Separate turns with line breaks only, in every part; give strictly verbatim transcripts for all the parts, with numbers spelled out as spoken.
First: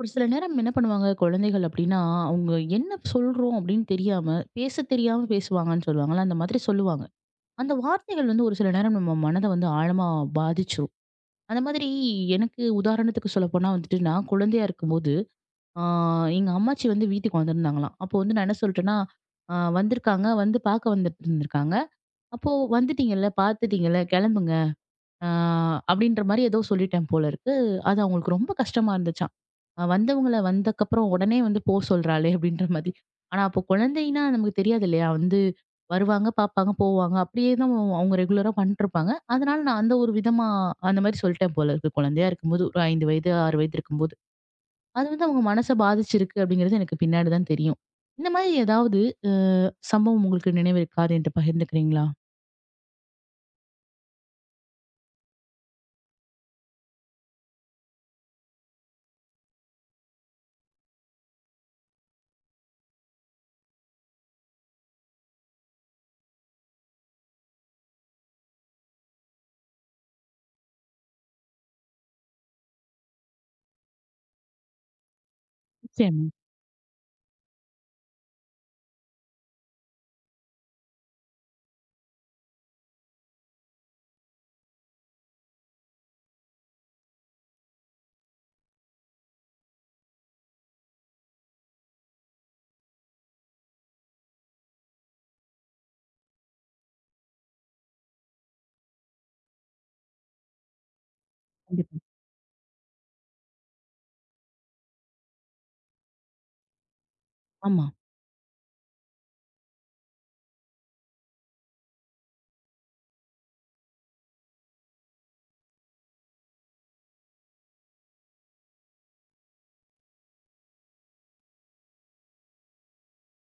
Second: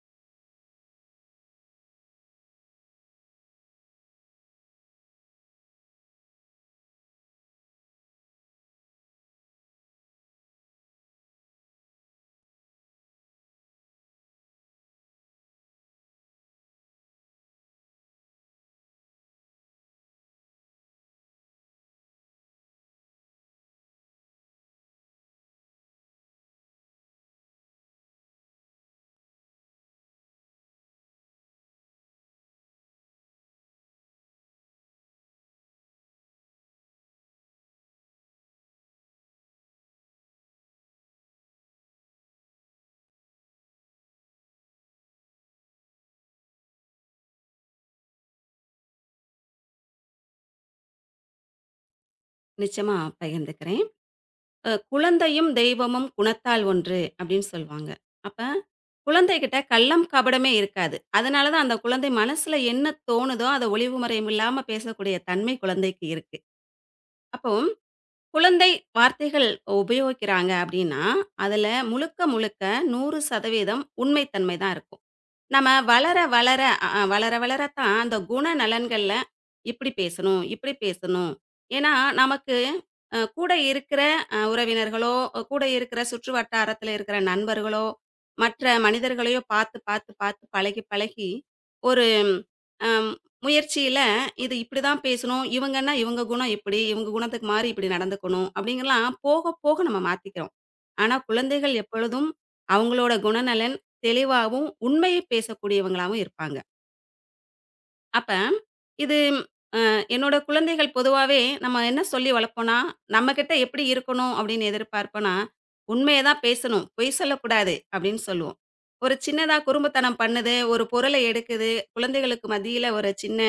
ஒரு சில நேரம் என்ன பண்ணுவாங்க குழந்தைகள் அப்படின்னா, அவங்க என்ன சொல்றோம் அப்படின்னு தெரியாம, பேச தெரியாம பேசுவாங்கன்னு சொல்லுவாங்கல்ல, அந்த மாதிரி சொல்லுவாங்க. அந்த வார்த்தைகள் வந்து ஒரு சில நேரம் நம்ம மனத வந்து ஆழமா பாதிச்சுரும். அந்த மாதிரி எனக்கு உதாரணத்துக்கு சொல்லப்போனா வந்துட்டு, நான் குழந்தையா இருக்கும்போது, ஆ எங்க அம்மாச்சி வந்து வீட்டுக்கு வந்திருந்தாங்களாம். அப்போ வந்து நான் என்ன சொல்லிட்டேன்னா, "ஆ வந்திருக்காங்க, வந்து பார்க்க வந்துருந்துருக்காங்க. அப்போ வந்துட்டீங்கல்ல, பார்த்துட்டீங்கல்ல, கிளம்புங்க. ஆ, அப்படின்ற மாரி ஏதோ சொல்லிட்டேன் போல இருக்கு. அது அவங்களுக்கு ரொம்ப கஷ்டமா இருந்துச்சாம். அ வந்தவங்கள வந்தக்கப்புறம் உடனே வந்து போ சொல்றாளே! அப்படின்ற மாதிரி. ஆனா அப்போ குழந்தைன்னா நமக்கு தெரியாது இல்லையா? வந்து வருவாங்க, பார்ப்பாங்க, போவாங்க. அப்படியே தான் அவங்க அவங்க ரெகுலரா பண்ணிட்டுருப்பாங்க. அதனால நான் அந்த ஒரு விதமா அந்த மாரி சொல்லிட்டேன் போல இருக்கு. குழந்தையா இருக்கும்போது ஒரு ஐந்து வயது, ஆறு வயது இருக்கும்போது. அது வந்து அவங்க மனச பாதிச்சிருக்கு அப்படிங்கிறது எனக்கு பின்னாடி தான் தெரியும். இந்த மாதிரி ஏதாவது சம்பவம் உங்களுக்கு நினைவு இருக்கா? அது என்ட்ட பகிர்ந்துக்கிறீங்களா?
நிச்சயமா பகிர்ந்துக்கிறேன். அ "குழந்தையும், தெய்வமும் குணத்தால் ஒன்று" அப்படின்னு சொல்லுவாங்க. அப்ப குழந்தைகிட்ட கள்ளம், கபடமே இருக்காது. அதனால தான் அந்த குழந்தை மனசுல என்ன தோணுதோ, அத ஒளிவு மறைவில்லாம பேசக்கூடிய தன்மை குழந்தைக்கு இருக்கு. அப்போ குழந்தை வார்த்தைகள் உபயோகிக்கிறாங்க அப்படின்னா, அதுல முழுக்க முழுக்க நூறு சதவீதம் உண்மைத்தன்மை தான் இருக்கும். நம்ம வளர,
நிச்சயமா.
வளர அ அ வளர வளர தான் அந்த குணநலன்கள்ல இப்படி பேசணும், இப்படி பேசணும். ஏன்னா, நமக்கு அ கூட இருக்கிற அ உறவினர்களோ, அ, கூட இருக்கிற சுற்று வட்டாரத்தில இருக்கிற நண்பர்களோ, மற்ற மனிதர்களையோ பார்த்து, பார்த்து, பார்த்து பழகி, பழகி ஒரு அம் முயற்சியில இது இப்படி தான் பேசணும், இவங்கன்னா இவங்க குணம் இப்படி, இவங்க குணத்துக்கு மாறி இப்படி நடந்துக்கணும் அப்படிங்கலாம் போக, போக நம்ம மாத்திக்கிறோம். ஆனா, குழந்தைகள்
கண்டிப்பா.
எப்பொழுதும் அவங்களோட குணநலன் தெளிவாவும், உண்மையை பேசக்கூடியவங்களாவும் இருப்பாங்க.
ஆமா.
அப்ப, இது அ என்னோட குழந்தைகள் பொதுவாவே நம்ம என்ன சொல்லி வளர்ப்போம்னா, நம்மகிட்ட எப்படி இருக்கணும் அப்படின்னு எதிர்பார்ப்போம்னா, "உண்மைய தான் பேசணும், பொய் சொல்லக்கூடாது" அப்படின்னு சொல்லுவோம். ஒரு சின்னதா குறும்புத்தனம் பண்ணுது, ஒரு பொருளை எடுக்குது, குழந்தைகளுக்கு மத்தியில ஒரு சின்ன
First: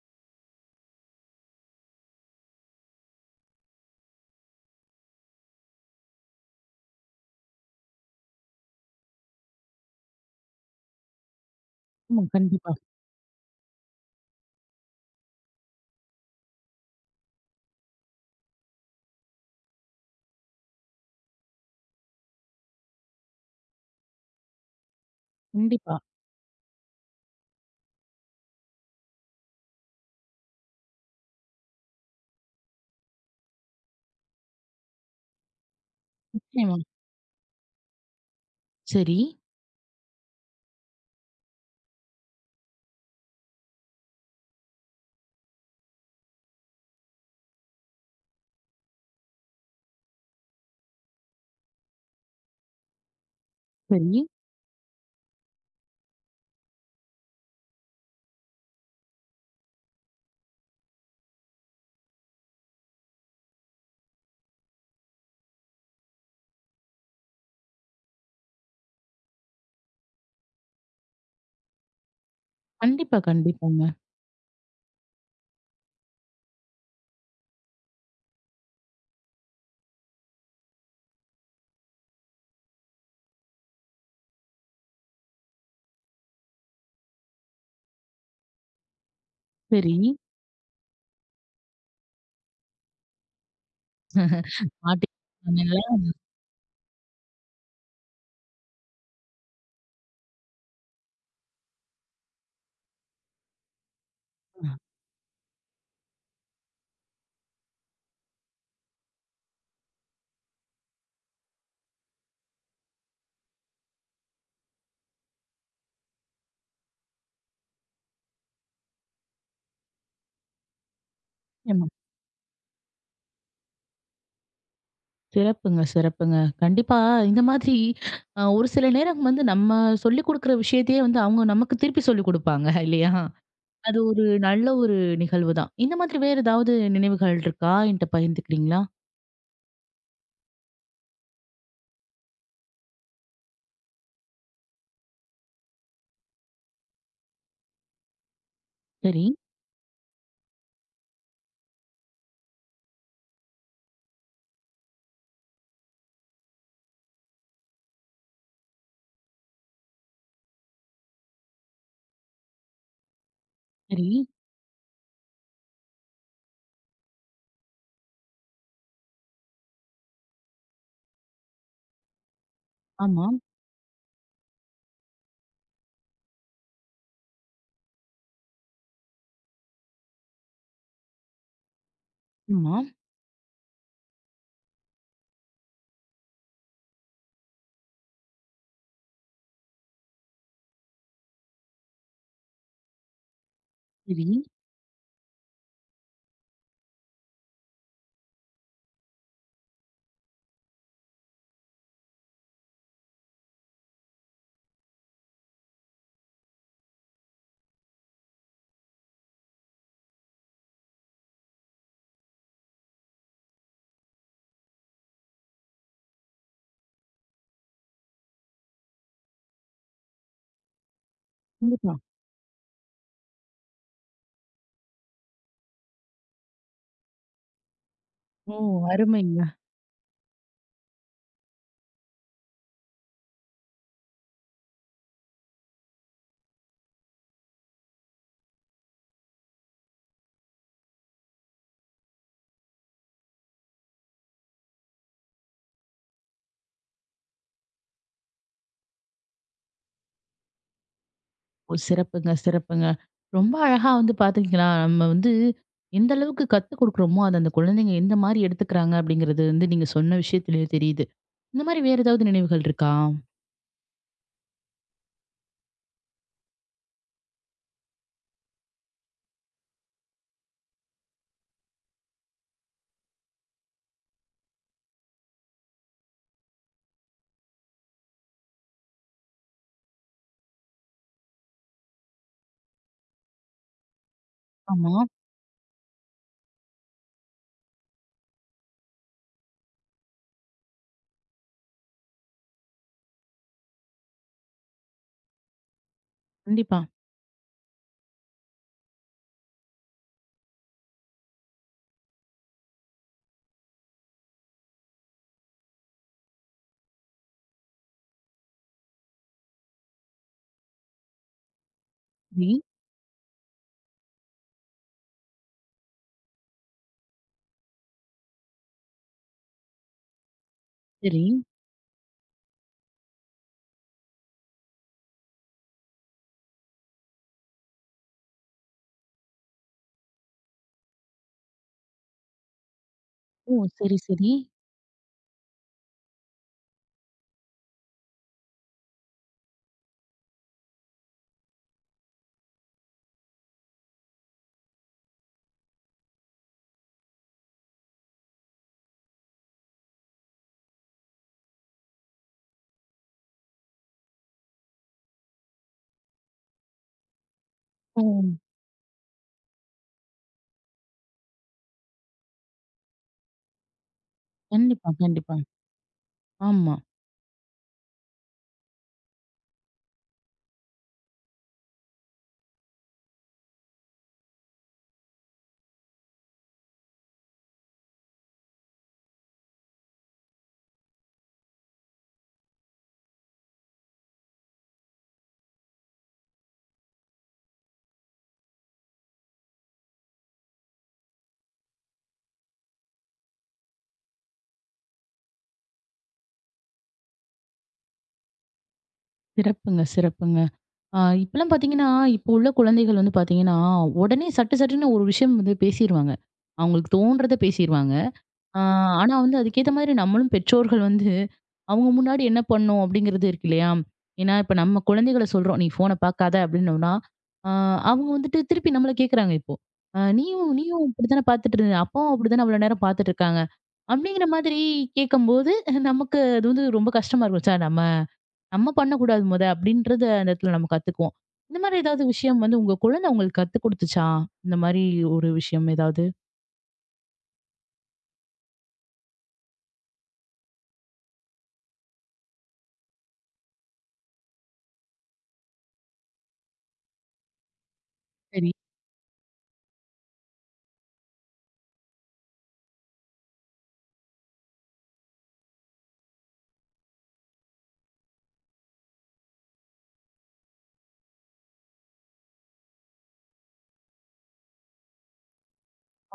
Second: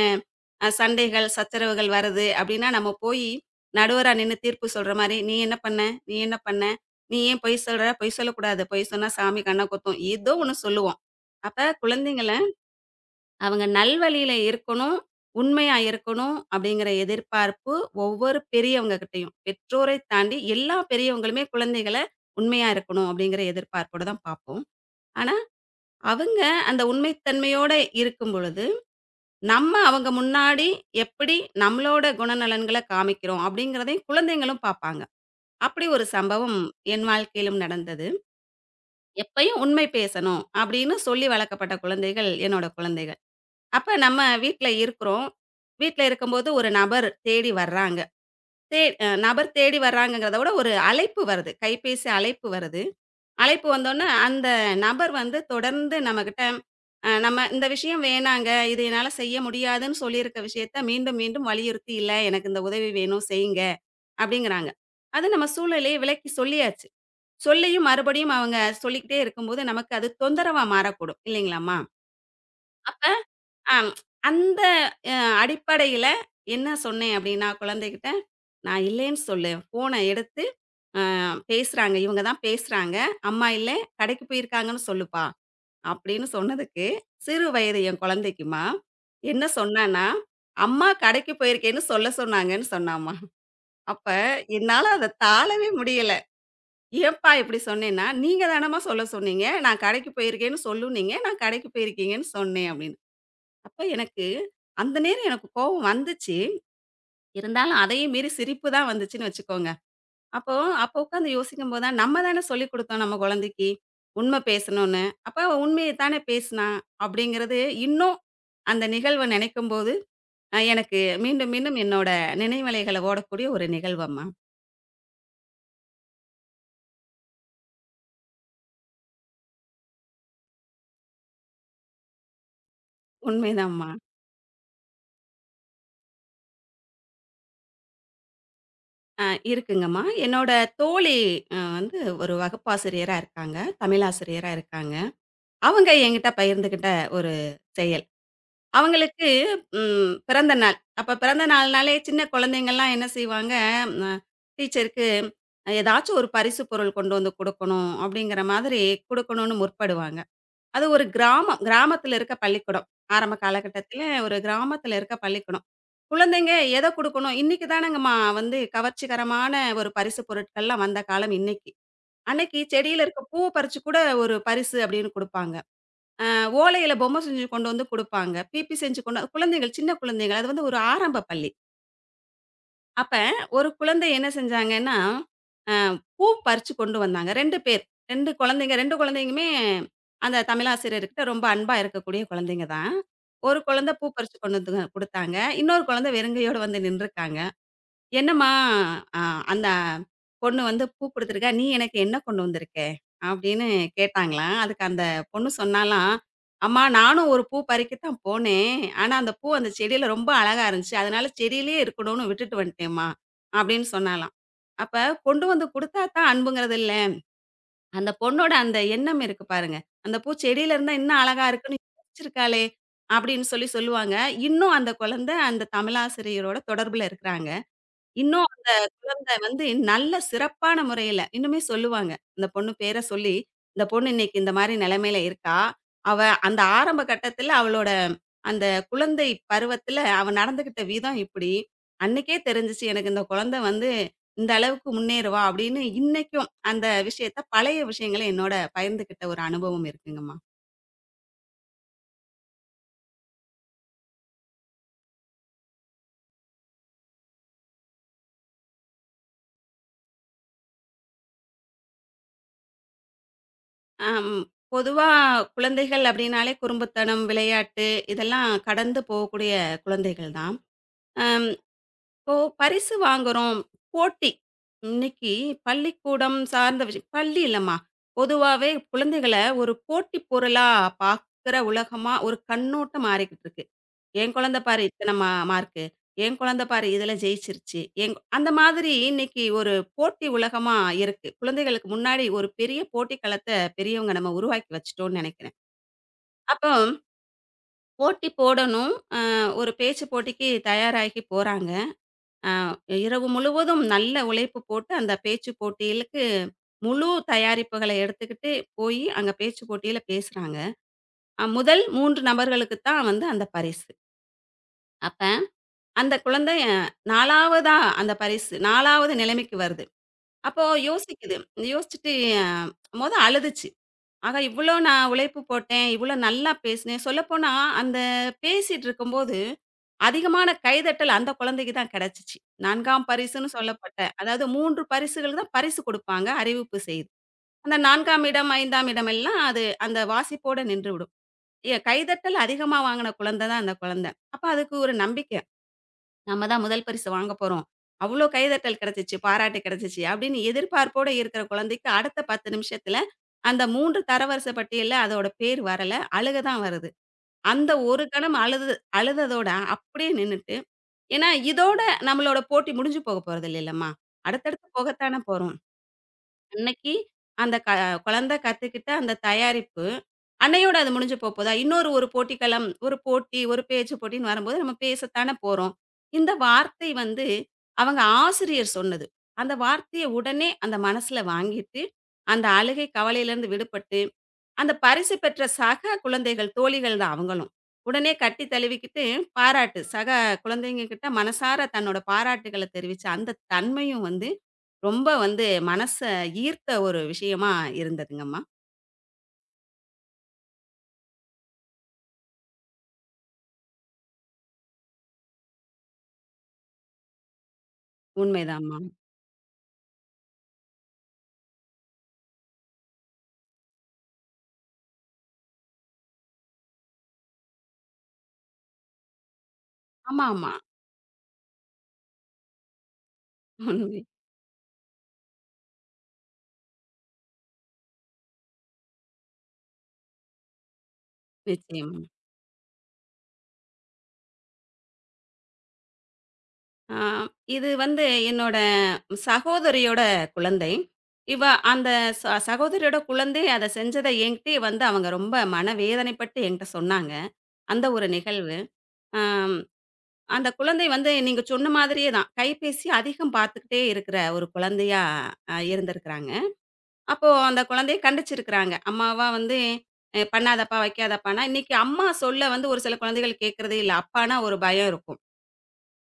அ சண்டைகள், சச்சரவுகள் வருது அப்படின்னா, நம்ம போயி நடுவரா நின்னு தீர்ப்பு சொல்ற மாரி, "நீ என்ன பண்ண? நீ என்ன பண்ண? நீ ஏன் பொய் சொல்ற? பொய் சொல்லக்கூடாது. பொய் சொன்னா சாமி கண்ண கொத்தும்." ஏதோ ஒண்ணு சொல்லுவோம். அப்ப
ஆமா.
குழந்தைங்கள
கண்டிப்பா.
அவங்க நல்வழியில இருக்கணும், உண்மையா இருக்கணும் அப்படிங்கிற எதிர்பார்ப்பு ஒவ்வொரு பெரியவங்க கிட்டயும். பெற்றோரை தாண்டி எல்லா பெரியவங்களுமே குழந்தைகள உண்மையா இருக்கணும் அப்படிங்கிற எதிர்பார்ப்போட தான் பார்ப்போம். ஆனா,
கண்டிப்பா.
அவங்க அந்த உண்மைத்தன்மையோட இருக்கும் பொழுது, நம்ம அவங்க முன்னாடி எப்படி நம்மளோட குணநலன்கள காமிக்கிறோம் அப்படிங்கிறதையும் குழந்தைங்களும் பார்ப்பாங்க. அப்படி ஒரு சம்பவம்
நிச்சயமா.
என் வாழ்க்கையிலும் நடந்தது.
சரி,
எப்பயும் உண்மை பேசணும் அப்படின்னு சொல்லி வளர்க்கப்பட்ட குழந்தைகள் என்னோட குழந்தைகள். அப்ப நம்ம வீட்ல இருக்கிறோம். வீட்ல இருக்கும்போது ஒரு நபர் தேடி வர்றாங்க. தே அ நபர் தேடி வர்றாங்கங்கிறத விட ஒரு அழைப்பு வருது. கைபேசி அழைப்பு வருது. அழைப்பு வந்தோனே
சரி.
அந்த நபர் வந்து தொடர்ந்து நம்மகிட்ட அ நம்ம இந்த விஷயம் வேணாங்க. இது என்னால செய்ய முடியாதுன்னு சொல்லியிருக்க விஷயத்த மீண்டும், மீண்டும் வலியுறுத்தி, "இல்ல எனக்கு இந்த உதவி வேணும் செய்யுங்க" அப்படிங்கிறாங்க. அது நம்ம சூழ்நிலைய விளக்கி சொல்லியாச்சு. சொல்லியும் மறுபடியும் அவங்க சொல்லிக்கிட்டே இருக்கும்போது நமக்கு அது தொந்தரவா மாறக்கூடும் இல்லைங்களாம்மா? அப்ப
கண்டிப்பா,
ஆம்.
கண்டிப்பாங்க.
அந்த அ அடிப்படையில என்ன சொன்னேன் அப்டின்னா, குழந்தைகிட்ட, "நான் இல்லேன்னு சொல்லு. ஃபோன எடுத்து அ பேசுறாங்க. இவங்க தான் பேசுறாங்க. அம்மா இல்ல. கடைக்கு போயிருக்காங்கன்னு சொல்லுப்பா." அப்டின்னு சொன்னதுக்கு, சிறு வயது என் குழந்தைக்கும்மா, என்ன
சரி.
சொன்னான்னா, "அம்மா கடைக்கு போயிருக்கேன்னு சொல்ல சொன்னாங்கன்னு" சொன்னாம்மா. அப்ப என்னால அத தாளவே
மாட்டிக்கிட்டாங்கல்ல?
முடியல. "ஏன்ப்பா இப்டி சொன்னேன்னா, நீங்க தானம்மா சொல்ல சொன்னீங்க. நான் கடைக்கு போயிருக்கேன்னு சொல்லுனீங்க. நான் கடைக்கு போயிருக்கீங்கன்னு சொன்னேன்" அப்டின்னு. அப்ப எனக்கு அந்த நேரம் எனக்கு கோவம் வந்துச்சு. இருந்தாலும் அதையும் மீறி சிரிப்பு தான் வந்துச்சுன்னு வச்சுக்கோங்க. அப்போ அப்போ உட்காந்து யோசிக்கும்போது தான், நம்ம தானே சொல்லிக் குடுத்தோம் நம்ம குழந்தைக்கு, உண்மை பேசணும்னு. அப்ப அவ உண்மைய தானே பேசினா, அப்படிங்கிறது இன்னும் அந்த நிகழ்வ நினைக்கும்போது, அ எனக்கு மீண்டும் மீண்டும்
நிச்சயமா.
என்னோட நினைவலைகள ஓடக்கூடிய ஒரு நிகழ்வம்மா.
சிறப்புங்க, சிறப்புங்க. கண்டிப்பா இந்த மாதிரி அ ஒரு சில நேரம் வந்து நம்ம சொல்லிக் குடுக்குற விஷயத்தையே வந்து அவங்க நமக்கு திருப்பி சொல்லிக் குடுப்பாங்க இல்லையா?
உண்மைதாம்மா.
அது ஒரு நல்ல ஒரு நிகழ்வு தான். இந்த மாதிரி வேற ஏதாவது நினைவுகள் இருக்கா? என்ட்ட பகிர்ந்துக்கிறீங்களா?
அ இருக்குங்கம்மா. என்னோட தோழி அ வந்து ஒரு வகுப்பாசிரியரா இருக்காங்க. தமிழாசிரியரா இருக்காங்க. அவங்க என்கிட்ட பகிர்ந்துகிட்ட ஒரு செயல்.
சரி,
அவங்களுக்கு ம் பிறந்த நாள். அப்ப பிறந்த நாள்னாலே சின்ன குழந்தைங்கலாம் என்ன செய்வாங்க, அ டீச்சருக்கு ஏதாச்சும் ஒரு பரிசு பொருள் கொண்டு வந்து குடுக்கணும், அப்படிங்கிற மாதிரி குடுக்கணும்னு முற்படுவாங்க. அது ஒரு கிராமம். கிராமத்தில இருக்க பள்ளிக்கூடம். ஆரம்ப காலகட்டத்தில
சரி.
ஒரு கிராமத்தில இருக்க பள்ளிக்கூடம். குழந்தைங்க எத குடுக்கணும்? இன்னைக்கு தானங்கம்மா வந்து கவர்ச்சிகரமான ஒரு பரிசு பொருட்கள்லாம் வந்த காலம் இன்னைக்கு. அன்னைக்கு செடியில இருக்க
ஆமா,
பூவ பறிச்சு கூட ஒரு பரிசு அப்படின்னு குடுப்பாங்க. அ ஓலையில பொம்மை செஞ்சு கொண்டு வந்து குடுப்பாங்க. பிபி செஞ்சு கொண்டு வந்து- குழந்தைகள் சின்ன குழந்தைகள். அது வந்து ஒரு ஆரம்ப பள்ளி.
ஆமா.
அப்ப ஒரு குழந்தை என்ன செஞ்சாங்கன்னா, அ பூ பறிச்சு கொண்டு வந்தாங்க. 2 பேர். ரெண்டு குழந்தைங்க ரெண்டு குழந்தைங்களுமே அந்த தமிழாசிரியர்கிட்ட ரொம்ப அன்பா இருக்கக்கூடிய குழந்தைங்க தான். ஒரு குழந்தை பூ
சரி.
பறிச்சு கொண்டு வந்து குடுத்தாங்க. இன்னொரு குழந்தை வெறுங்கையோட வந்து நின்றுருக்காங்க. என்னம்மா, அ அந்த பொண்ணு வந்து பூ குடுத்துருக்கா, நீ எனக்கு என்ன கொண்டு வந்திருக்க? அப்படின்னு கேட்டாங்களாம். அதுக்கு அந்த பொண்ணு சொன்னாலாம், "அம்மா நானும் ஒரு பூ பறிக்கத்தான் போனேன். ஆனா அந்த பூ அந்த செடியில ரொம்ப அழகா இருந்துச்சு. அதனால செடியிலேயே இருக்கணும்னு விட்டுட்டு வந்துட்டேன்ம்மா" அப்படின்னு சொன்னாளாம். அப்ப கொண்டு வந்து குடுத்தா தான் அன்புங்கிறது இல்ல. அந்த பொண்ணோட அந்த எண்ணம் இருக்கு பாருங்க. அந்த பூ செடியில இருந்தா இன்னும் அழகா இருக்குன்னு
கண்டிப்பா.
யோசிச்சிருக்காளே அப்படின்னு சொல்லி சொல்லுவாங்க. இன்னும் அந்த குழந்தை அந்த தமிழாசிரியரோட தொடர்புல இருக்கிறாங்க. இன்னும்
ஓ!
அந்த
அருமைங்க.
வந்து நல்ல சிறப்பான முறையில, இன்னுமே சொல்லுவாங்க. அந்த பொண்ணு பேர சொல்லி, இந்த பொண்ணு இன்னைக்கு இந்த மாரி நிலைமையில இருக்கா. அவ அந்த ஆரம்ப கட்டத்துல அவளோட அந்த குழந்தை பருவத்துல அவ நடந்துகிட்ட விதம் இப்படி. அன்னைக்கே தெரிஞ்சுச்சு எனக்கு இந்த குழந்தை வந்து இந்த அளவுக்கு முன்னேறுவா அப்படின்னு இன்னைக்கும் அந்த விஷயத்த பழைய விஷயங்கள என்னோட பகிர்ந்துக்கிட்ட ஒரு அனுபவம் இருக்குங்கம்மா.
ஓ! சிறப்புங்க, சிறப்புங்க. ரொம்ப அழகா வந்து பாத்துக்கிங்களா, நம்ம வந்து எந்த அளவுக்கு கத்துக் குடுக்குறோமோ, அத அந்த குழந்தைங்க எந்த மாரி எடுத்துக்கிறாங்க அப்படிங்கிறது வந்து நீங்க சொன்ன விஷயத்திலேயே தெரியுது. இந்த மாரி வேற ஏதாவது நினைவுகள் இருக்கா?
ஆம். பொதுவா குழந்தைகள் அப்படின்னாலே குறும்புத்தனம், விளையாட்டு இதெல்லாம் கடந்து போகக்கூடிய குழந்தைகள் தான். அம் இப்போ பரிசு வாங்குறோம். போட்டி. இன்னைக்கு பள்ளிக்கூடம் சார்ந்த விஷயம் பள்ளி இல்லம்மா. பொதுவாவே குழந்தைகள ஒரு போட்டி பொருளா பார்க்குற உலகமா ஒரு கண்ணோட்டம் மாறிக்கிட்டு இருக்கு. என் குழந்தை பாரு
ஆமா,
இத்தன மா மார்க்கு. என் குழந்தை பாரு இதுல ஜெயிச்சிருச்சு. என் கு- அந்த மாதிரி இன்னைக்கு ஒரு போட்டி உலகமா இருக்கு. குழந்தைகளுக்கு முன்னாடி ஒரு பெரிய போட்டி களத்த பெரியவங்க நம்ம உருவாக்கி வச்சுட்டோம்னு நெனைக்கிறேன். அப்போ
கண்டிப்பா.
போட்டி போடணும். அ ஒரு பேச்சு போட்டிக்கு தயாராகி போறாங்க. அ இரவு முழுவதும் நல்ல உழைப்பு போட்டு, அந்த பேச்சு போட்டிகளுக்கு முழு தயாரிப்புகள எடுத்துக்கிட்டு போயி, அங்க பேச்சு போட்டியில பேசுறாங்க. அ முதல் மூன்று
சரி,
நபர்களுக்கு தான் வந்து அந்த பரிசு. அப்ப அந்த குழந்தை 4வதா அந்த பரிசு 4வது நிலைமைக்கு வருது. அப்போ
சரி.
யோசிக்குது. யோசிச்சுட்டு மொத அழுதுச்சு. ஆகா! இவ்வளோ நான் உழைப்பு போட்டேன், இவ்வளோ நல்லா பேசினேன். சொல்லப்போனா அந்த பேசிட்டு இருக்கும்போது அதிகமான கைதட்டல் அந்த குழந்தைக்கு தான் கிடைச்சுச்சு. 4ஆம் பரிசுன்னு
ஓ! சரி,
சொல்லப்பட்ட,
சரி.
அதாவது மூன்று பரிசுகள் தான் பரிசு குடுப்பாங்க, அறிவிப்பு செய்து. அந்த 4ஆம் இடம், 5ஆம் இடம் எல்லாம் அது அந்த வாசிப்போட நின்றுவிடும். எ கைதட்டல் அதிகமா வாங்குன குழந்தை தான் அந்த குழந்தை. அப்ப அதுக்கு ஒரு நம்பிக்கை. நம்ம தான் முதல் பரிசு வாங்க போறோம். அவ்ளோ கைதட்டல் கிடைச்சுச்சு, பாராட்டு கிடைச்சுச்சு அப்படின்னு எதிர்பார்ப்போட இருக்கிற குழந்தைக்கு அடுத்த பத்து நிமிஷத்துல அந்த மூன்று தரவரிசை பட்டியல்ல அதோட பேர் வரல. அழுக தான் வருது. அந்த
ஓ!
ஒரு கணம் அழுது அழுததோட அப்படியே நின்னுட்டு ஏன்னா, இதோட நம்மளோட போட்டி முடிஞ்சு போக போறதில்லைல்லம்மா. அடுத்தடுத்து
கண்டிப்பா,
போகத்தானே
கண்டிப்பா.
போறோம்.
ஆமா.
அன்னைக்கு அந்த க குழந்தை கத்துக்கிட்ட அந்த தயாரிப்பு, அன்னையோட அது முடிஞ்சு போப்போதா? இன்னொரு ஒரு போட்டிக்களம், ஒரு போட்டி, ஒரு பேச்சு போட்டின்னு வரும்போது நம்ம பேசத்தானே போறோம். இந்த வார்த்தை வந்து அவங்க ஆசிரியர் சொன்னது. அந்த வார்த்தைய உடனே அந்த மனசுல வாங்கிட்டு, அந்த அழுகை கவலையிலேருந்து விடுபட்டு, அந்த பரிசு பெற்ற சக குழந்தைகள், தோழிகள் தான் அவங்களும். உடனே கட்டி தழுவிக்கிட்டு பாராட்டு, சக குழந்தைங்க கிட்ட மனசார தன்னோட பாராட்டுகள தெரிவிச்ச அந்த தன்மையும் வந்து ரொம்ப வந்து மனச ஈர்த்த ஒரு விஷயமா இருந்ததுங்கம்மா.
சிறப்புங்க, சிறப்புங்க. ஆ இப்பலாம் பாத்தீங்கன்னா, இப்போ உள்ள குழந்தைகள் வந்து பாத்தீங்கன்னா, உடனே சட்டு சட்டுன்னு ஒரு விஷயம் வந்து பேசிருவாங்க. அவங்களுக்கு தோன்றத பேசிருவாங்க. ஆ,
உண்மைதாம்மா.
ஆனா வந்து அதுக்கேத்த மாரி நம்மளும் பெற்றோர்கள் வந்து, அவங்க முன்னாடி என்ன பண்ணணும் அப்படிங்கிறது இருக்கு இல்லையா? ஏன்னா இப்ப நம்ம குழந்தைகள சொல்றோம், "நீ ஃபோன பார்க்காத" அப்படின்னோம்னா, ஆ அவங்க வந்துட்டு திருப்பி நம்மள கேட்குறாங்க இப்போ. அ
ஆமாமா.
"நீயும் நீயும் இப்படித்தானே பார்த்துட்டு இருந்த? அப்பாவும் அப்படித்தானே அவ்வளோ நேரம் பார்த்துட்டு இருக்காங்க."
உண்மை.
அப்படிங்கிற மாதிரி கேட்கும்போது, நமக்கு அது வந்து ரொம்ப கஷ்டமா இருக்கும். ச்ச நம்ம நம்ம பண்ணக்கூடாது மொத அப்படின்றத அந்த இடத்துல நம்ம கத்துக்குவோம். இந்த மாதிரி
நிச்சயமா.
ஏதாவது விஷயம் வந்து உங்க குழந்தை உங்களுக்கு கத்துக் குடுத்துச்சா? இந்த மாரி ஒரு விஷயம் ஏதாவது?
ஆ இது வந்து என்னோட சகோதரியோட குழந்தை. இவ அந்த ச சகோதரியோட குழந்தை அத செஞ்சத என்கிட்டயே வந்து அவங்க ரொம்ப மனவேதனைப்பட்டு என்கிட்ட சொன்னாங்க. அந்த ஒரு
சரி.
நிகழ்வு. ஆம் அந்த குழந்தை வந்து நீங்க சொன்ன மாதிரியே தான். கைபேசி அதிகம் பார்த்துக்கிட்டே இருக்கிற ஒரு குழந்தையா அ இருந்திருக்கிறாங்க. அப்போ அந்த குழந்தைய கண்டிச்சிருக்கிறாங்க. அம்மாவா வந்து அ பண்ணாதப்பா, வைக்காதப்பான்னா, இன்னைக்கு அம்மா சொல்ல வந்து ஒரு சில குழந்தைகள் கேட்கிறதே இல்ல. அப்பான்னா ஒரு பயம் இருக்கும்.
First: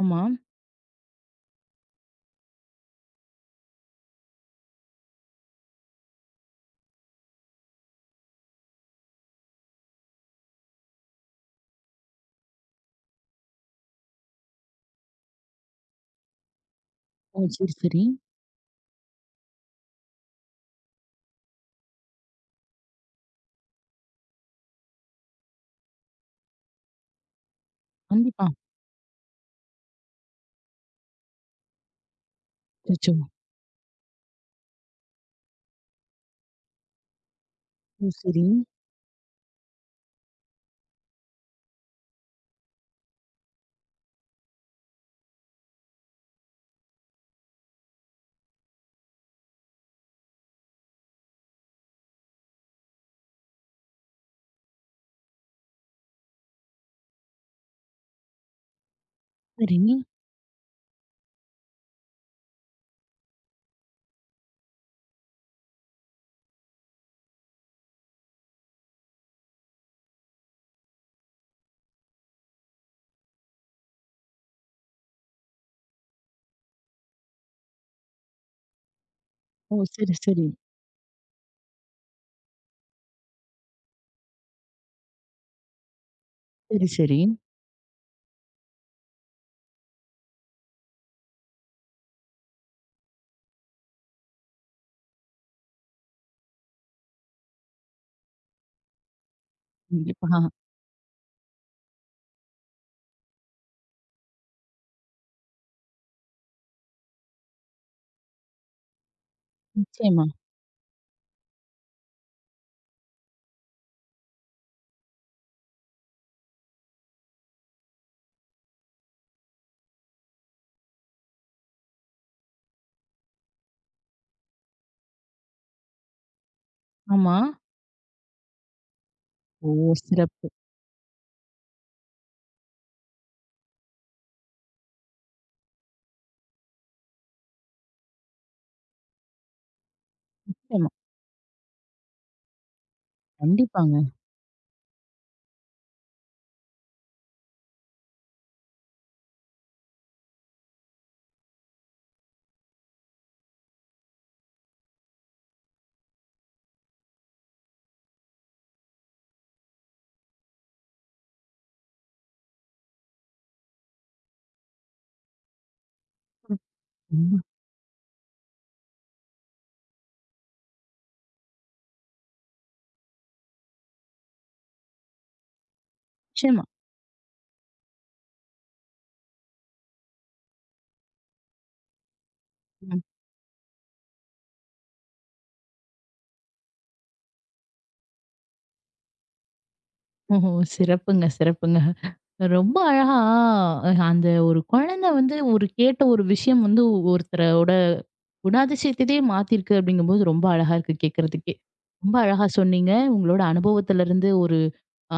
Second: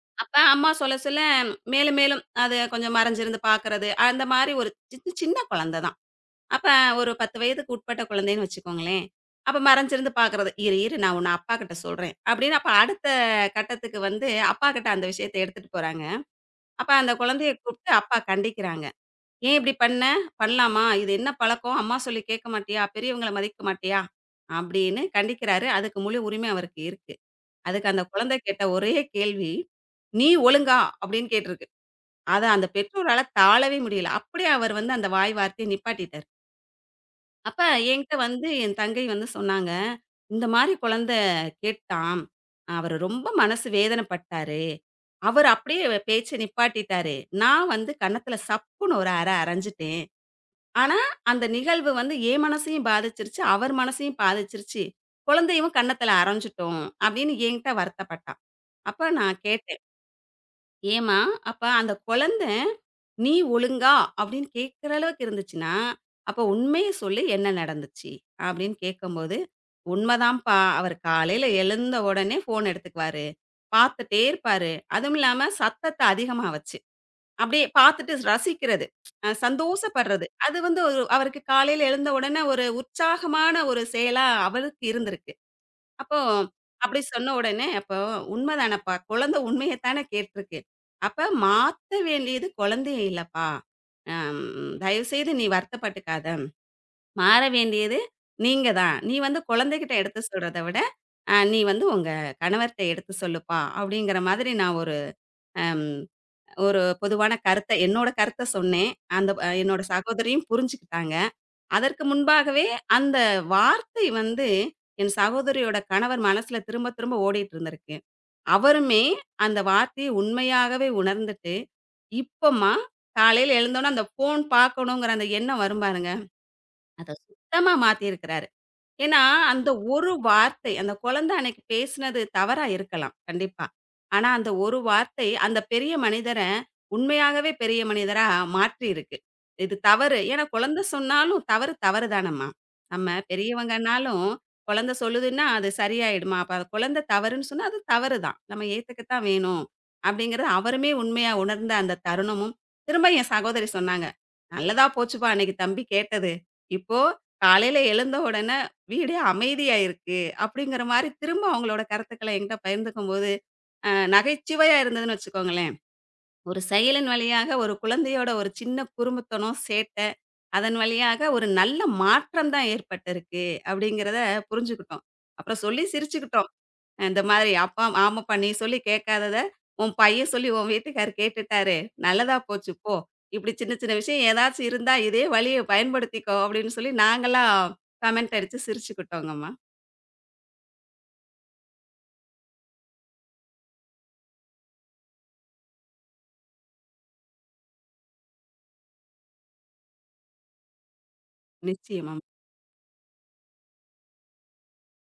ஆமா.
அப்ப அம்மா சொல்ல சொல்ல மேலும் மேலும் அது கொஞ்சம் மறைஞ்சிருந்து பார்க்கறது, அந்த மாரி ஒரு சின்ன சின்ன குழந்தை தான். அப்ப ஒரு பத்து வயதுக்கு உட்பட்ட குழந்தைன்னு வச்சுக்கோங்களேன். அப்ப மறைஞ்சிருந்து பார்க்கறது. "இரு இரு நான் உன்ன அப்பாகிட்ட சொல்றேன்." அப்படின்னு அப்ப அடுத்த கட்டத்துக்கு வந்து அப்பாகிட்ட அந்த விஷயத்த எடுத்துட்டு போறாங்க. அப்ப அந்த
ஓ!
குழந்தைய
சரி,
கூப்பிட்டு
சரி.
அப்பா கண்டிக்கிறாங்க. "ஏன் இப்படி பண்ண? பண்ணலாமா? இது என்ன பழக்கம்? அம்மா சொல்லி கேட்க மாட்டியா? பெரியவங்கள மதிக்க மாட்டியா?" அப்படின்னு கண்டிக்கிறாரு. அதுக்கு முழு உரிமை அவருக்கு இருக்கு. அதுக்கு அந்த குழந்தை
கண்டிப்பா.
கேட்ட ஒரே கேள்வி, "நீ ஒழுங்கா?" அப்படின்னு கேட்டிருக்கு. அத அந்த
அச்சச்சோ!
பெற்றோரால தாளவே முடியல. அப்படியே அவர் வந்து அந்த வாய் வார்த்தைய நிப்பாட்டிட்டாரு. அப்ப
ஓ!
என்கிட்ட
சரி,
வந்து என் தங்கை வந்து சொன்னாங்க, "இந்த மாரி குழந்தை கேட்டான். அவரு ரொம்ப மனசு வேதனைப்பட்டாரு. அவரு அப்படியே பேச்ச நிப்பாட்டிட்டாரு. நான் வந்து கன்னத்துல சப்புன்னு ஒரு அறை அறைஞ்சுட்டேன்." ஆனா, அந்த நிகழ்வு வந்து என் மனசையும் பாதிச்சிருச்சு, அவர் மனசையும் பாதிச்சிருச்சு. குழந்தையும் கன்னத்துல அறைஞ்சுட்டோம் அப்படின்னு என்கிட்ட வருத்தப்பட்டா. அப்ப நான்
சரி.
கேட்டேன், "ஏம்மா, அப்ப அந்த குழந்த 'நீ ஒழுங்கா?' அப்படின்னு கேட்கிற அளவுக்கு இருந்துச்சுன்னா, அப்ப உண்மைய சொல்லு என்ன நடந்துச்சு?" அப்படின்னு கேட்கும்போது, "உண்மதான்ப்பா. அவரு காலையில எழுந்த உடனே ஃபோன் எடுத்துக்குவாரு. பார்த்துட்டே இருப்பாரு. அதுவும் இல்லாம சத்தத்த அதிகமா வச்சு" அப்படியே பார்த்துட்டு ரசிக்கிறது. அ
ஓ! சரி,
சந்தோஷப்படுறது.
சரி.
அது வந்து ஒரு அவருக்கு காலையில எழுந்த உடனே ஒரு உற்சாகமான ஒரு செயலா அவருக்கு இருந்திருக்கு. அப்போ
சரி,
அப்படி
சரி.
சொன்ன உடனே, "அப்போ உண்மதானப்பா, குழந்தை உண்மைய தானே கேட்டிருக்கு. அப்ப மாத்த வேண்டியது குழந்தைய இல்லப்பா. அம் தயவுசெய்து நீ வருத்தப்பட்டுக்காத. மாற வேண்டியது நீங்க தான். நீ வந்து குழந்தைகிட்ட எடுத்து
கண்டிப்பா.
சொல்றத விட, அ நீ வந்து உங்க கணவர்ட்ட எடுத்து சொல்லுப்பா." அப்படிங்கிற மாதிரி நான் ஒரு அம் ஒரு பொதுவான கருத்த என்னோட கருத்த சொன்னேன். அந்த அ என்னோட
நிச்சயமா.
சகோதரியும் புரிஞ்சுக்கிட்டாங்க. அதற்கு முன்பாகவே அந்த வார்த்தை வந்து என் சகோதரியோட கணவர் மனசுல திரும்ப திரும்ப ஓடிட்டு இருந்திருக்கு. அவருமே அந்த வார்த்தையை உண்மையாகவே உணர்ந்துட்டு, இப்போம்மா காலையில எழுந்தோனே அந்த ஃபோன் பார்க்கணுங்கிற அந்த எண்ணம் வரும் பாருங்க. அத
ஆமா.
சுத்தமா மாத்தியிருக்கிறாரு. ஏன்னா,
ஓ!
அந்த ஒரு
சிறப்பு.
வார்த்தை, அந்த குழந்தை அன்னைக்கு பேசினது தவறா இருக்கலாம், கண்டிப்பா. ஆனா, அந்த ஒரு வார்த்தை அந்த பெரிய மனிதர உண்மையாகவே பெரிய மனிதரா மாற்றியிருக்கு. இது தவறு. ஏன்னா குழந்தை
நிச்சயமா.
சொன்னாலும் தவறு தவறு தானம்மா. நம்ம
கண்டிப்பாங்க.
பெரியவங்கனாலும் குழந்தை சொல்லுதுன்னா, அது சரியாயிடுமா? அப்ப அது குழந்தை தவறுன்னு சொன்னா, அது தவறு தான். நம்ம ஏத்துக்கத்தான் வேணும். அப்படிங்கிறது அவருமே உண்மையா உணர்ந்த அந்த தருணமும், திரும்ப என் சகோதரி சொன்னாங்க, "நல்லதா போச்சுப்பா அன்னைக்கு தம்பி கேட்டது. இப்போ காலையில எழுந்த உடனே வீடே அமைதியா இருக்கு. அப்படிங்கிற மாரி திரும்ப அவங்களோட கருத்துக்கள என்கிட்ட பகிர்ந்துக்கும்போது, அ நகைச்சுவையா இருந்ததுன்னு வச்சுக்கோங்களேன். ஒரு செயலின்
ரொம்ப
வழியாக ஒரு குழந்தையோட ஒரு சின்ன குறும்புத்தனம், சேட்டை, அதன் வழியாக ஒரு நல்ல மாற்றம் தான் ஏற்பட்டிருக்கு அப்படிங்கிறத புரிஞ்சுக்கிட்டோம். அப்புறம் சொல்லி சிரிச்சுக்கிட்டோம்.
நிச்சயமா.
அஹ், இந்த மாதிரி அப்பா ஆமாப்பா நீ சொல்லி கேட்காதத, உன் பையன் சொல்லி உன் வீட்டுக்காரர் கேட்டுட்டாரு. நல்லதா போச்சு போ.
ம்.
இப்படி சின்ன சின்ன விஷயம் ஏதாச்சும் இருந்தா இதே வழிய பயன்படுத்திக்கோ அப்படின்னு சொல்லி நாங்கலாம் கமெண்ட் அடிச்சு சிரிச்சுக்கிட்டோங்கம்மா.
ஓஹோ! சிறப்புங்க, சிறப்புங்க. ரொம்ப அழகா அ அந்த ஒரு குழந்தை வந்து ஒரு கேட்ட ஒரு விஷயம் வந்து ஒருத்தரோட குணாதிசயத்தயே மாத்திருக்கு அப்படிங்கும்போது ரொம்ப அழகா இருக்கு கேட்கறதுக்கே. ரொம்ப
நிச்சயமாம்,
அழகா சொன்னீங்க. உங்களோட அனுபவத்திலருந்து ஒரு ஆ,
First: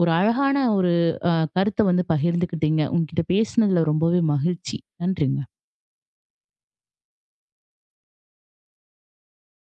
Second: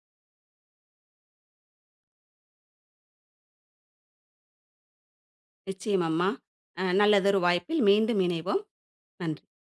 ஒரு அழகான ஒரு அ, கருத்த வந்து பகிர்ந்துக்கிட்டீங்க. உங்ககிட்ட பேசினதுல ரொம்பவே மகிழ்ச்சி. நன்றிங்க.
நிச்சயமாம்மா. அ நல்லதொரு வாய்ப்பில் மீண்டும் இணைவோம். நன்றி.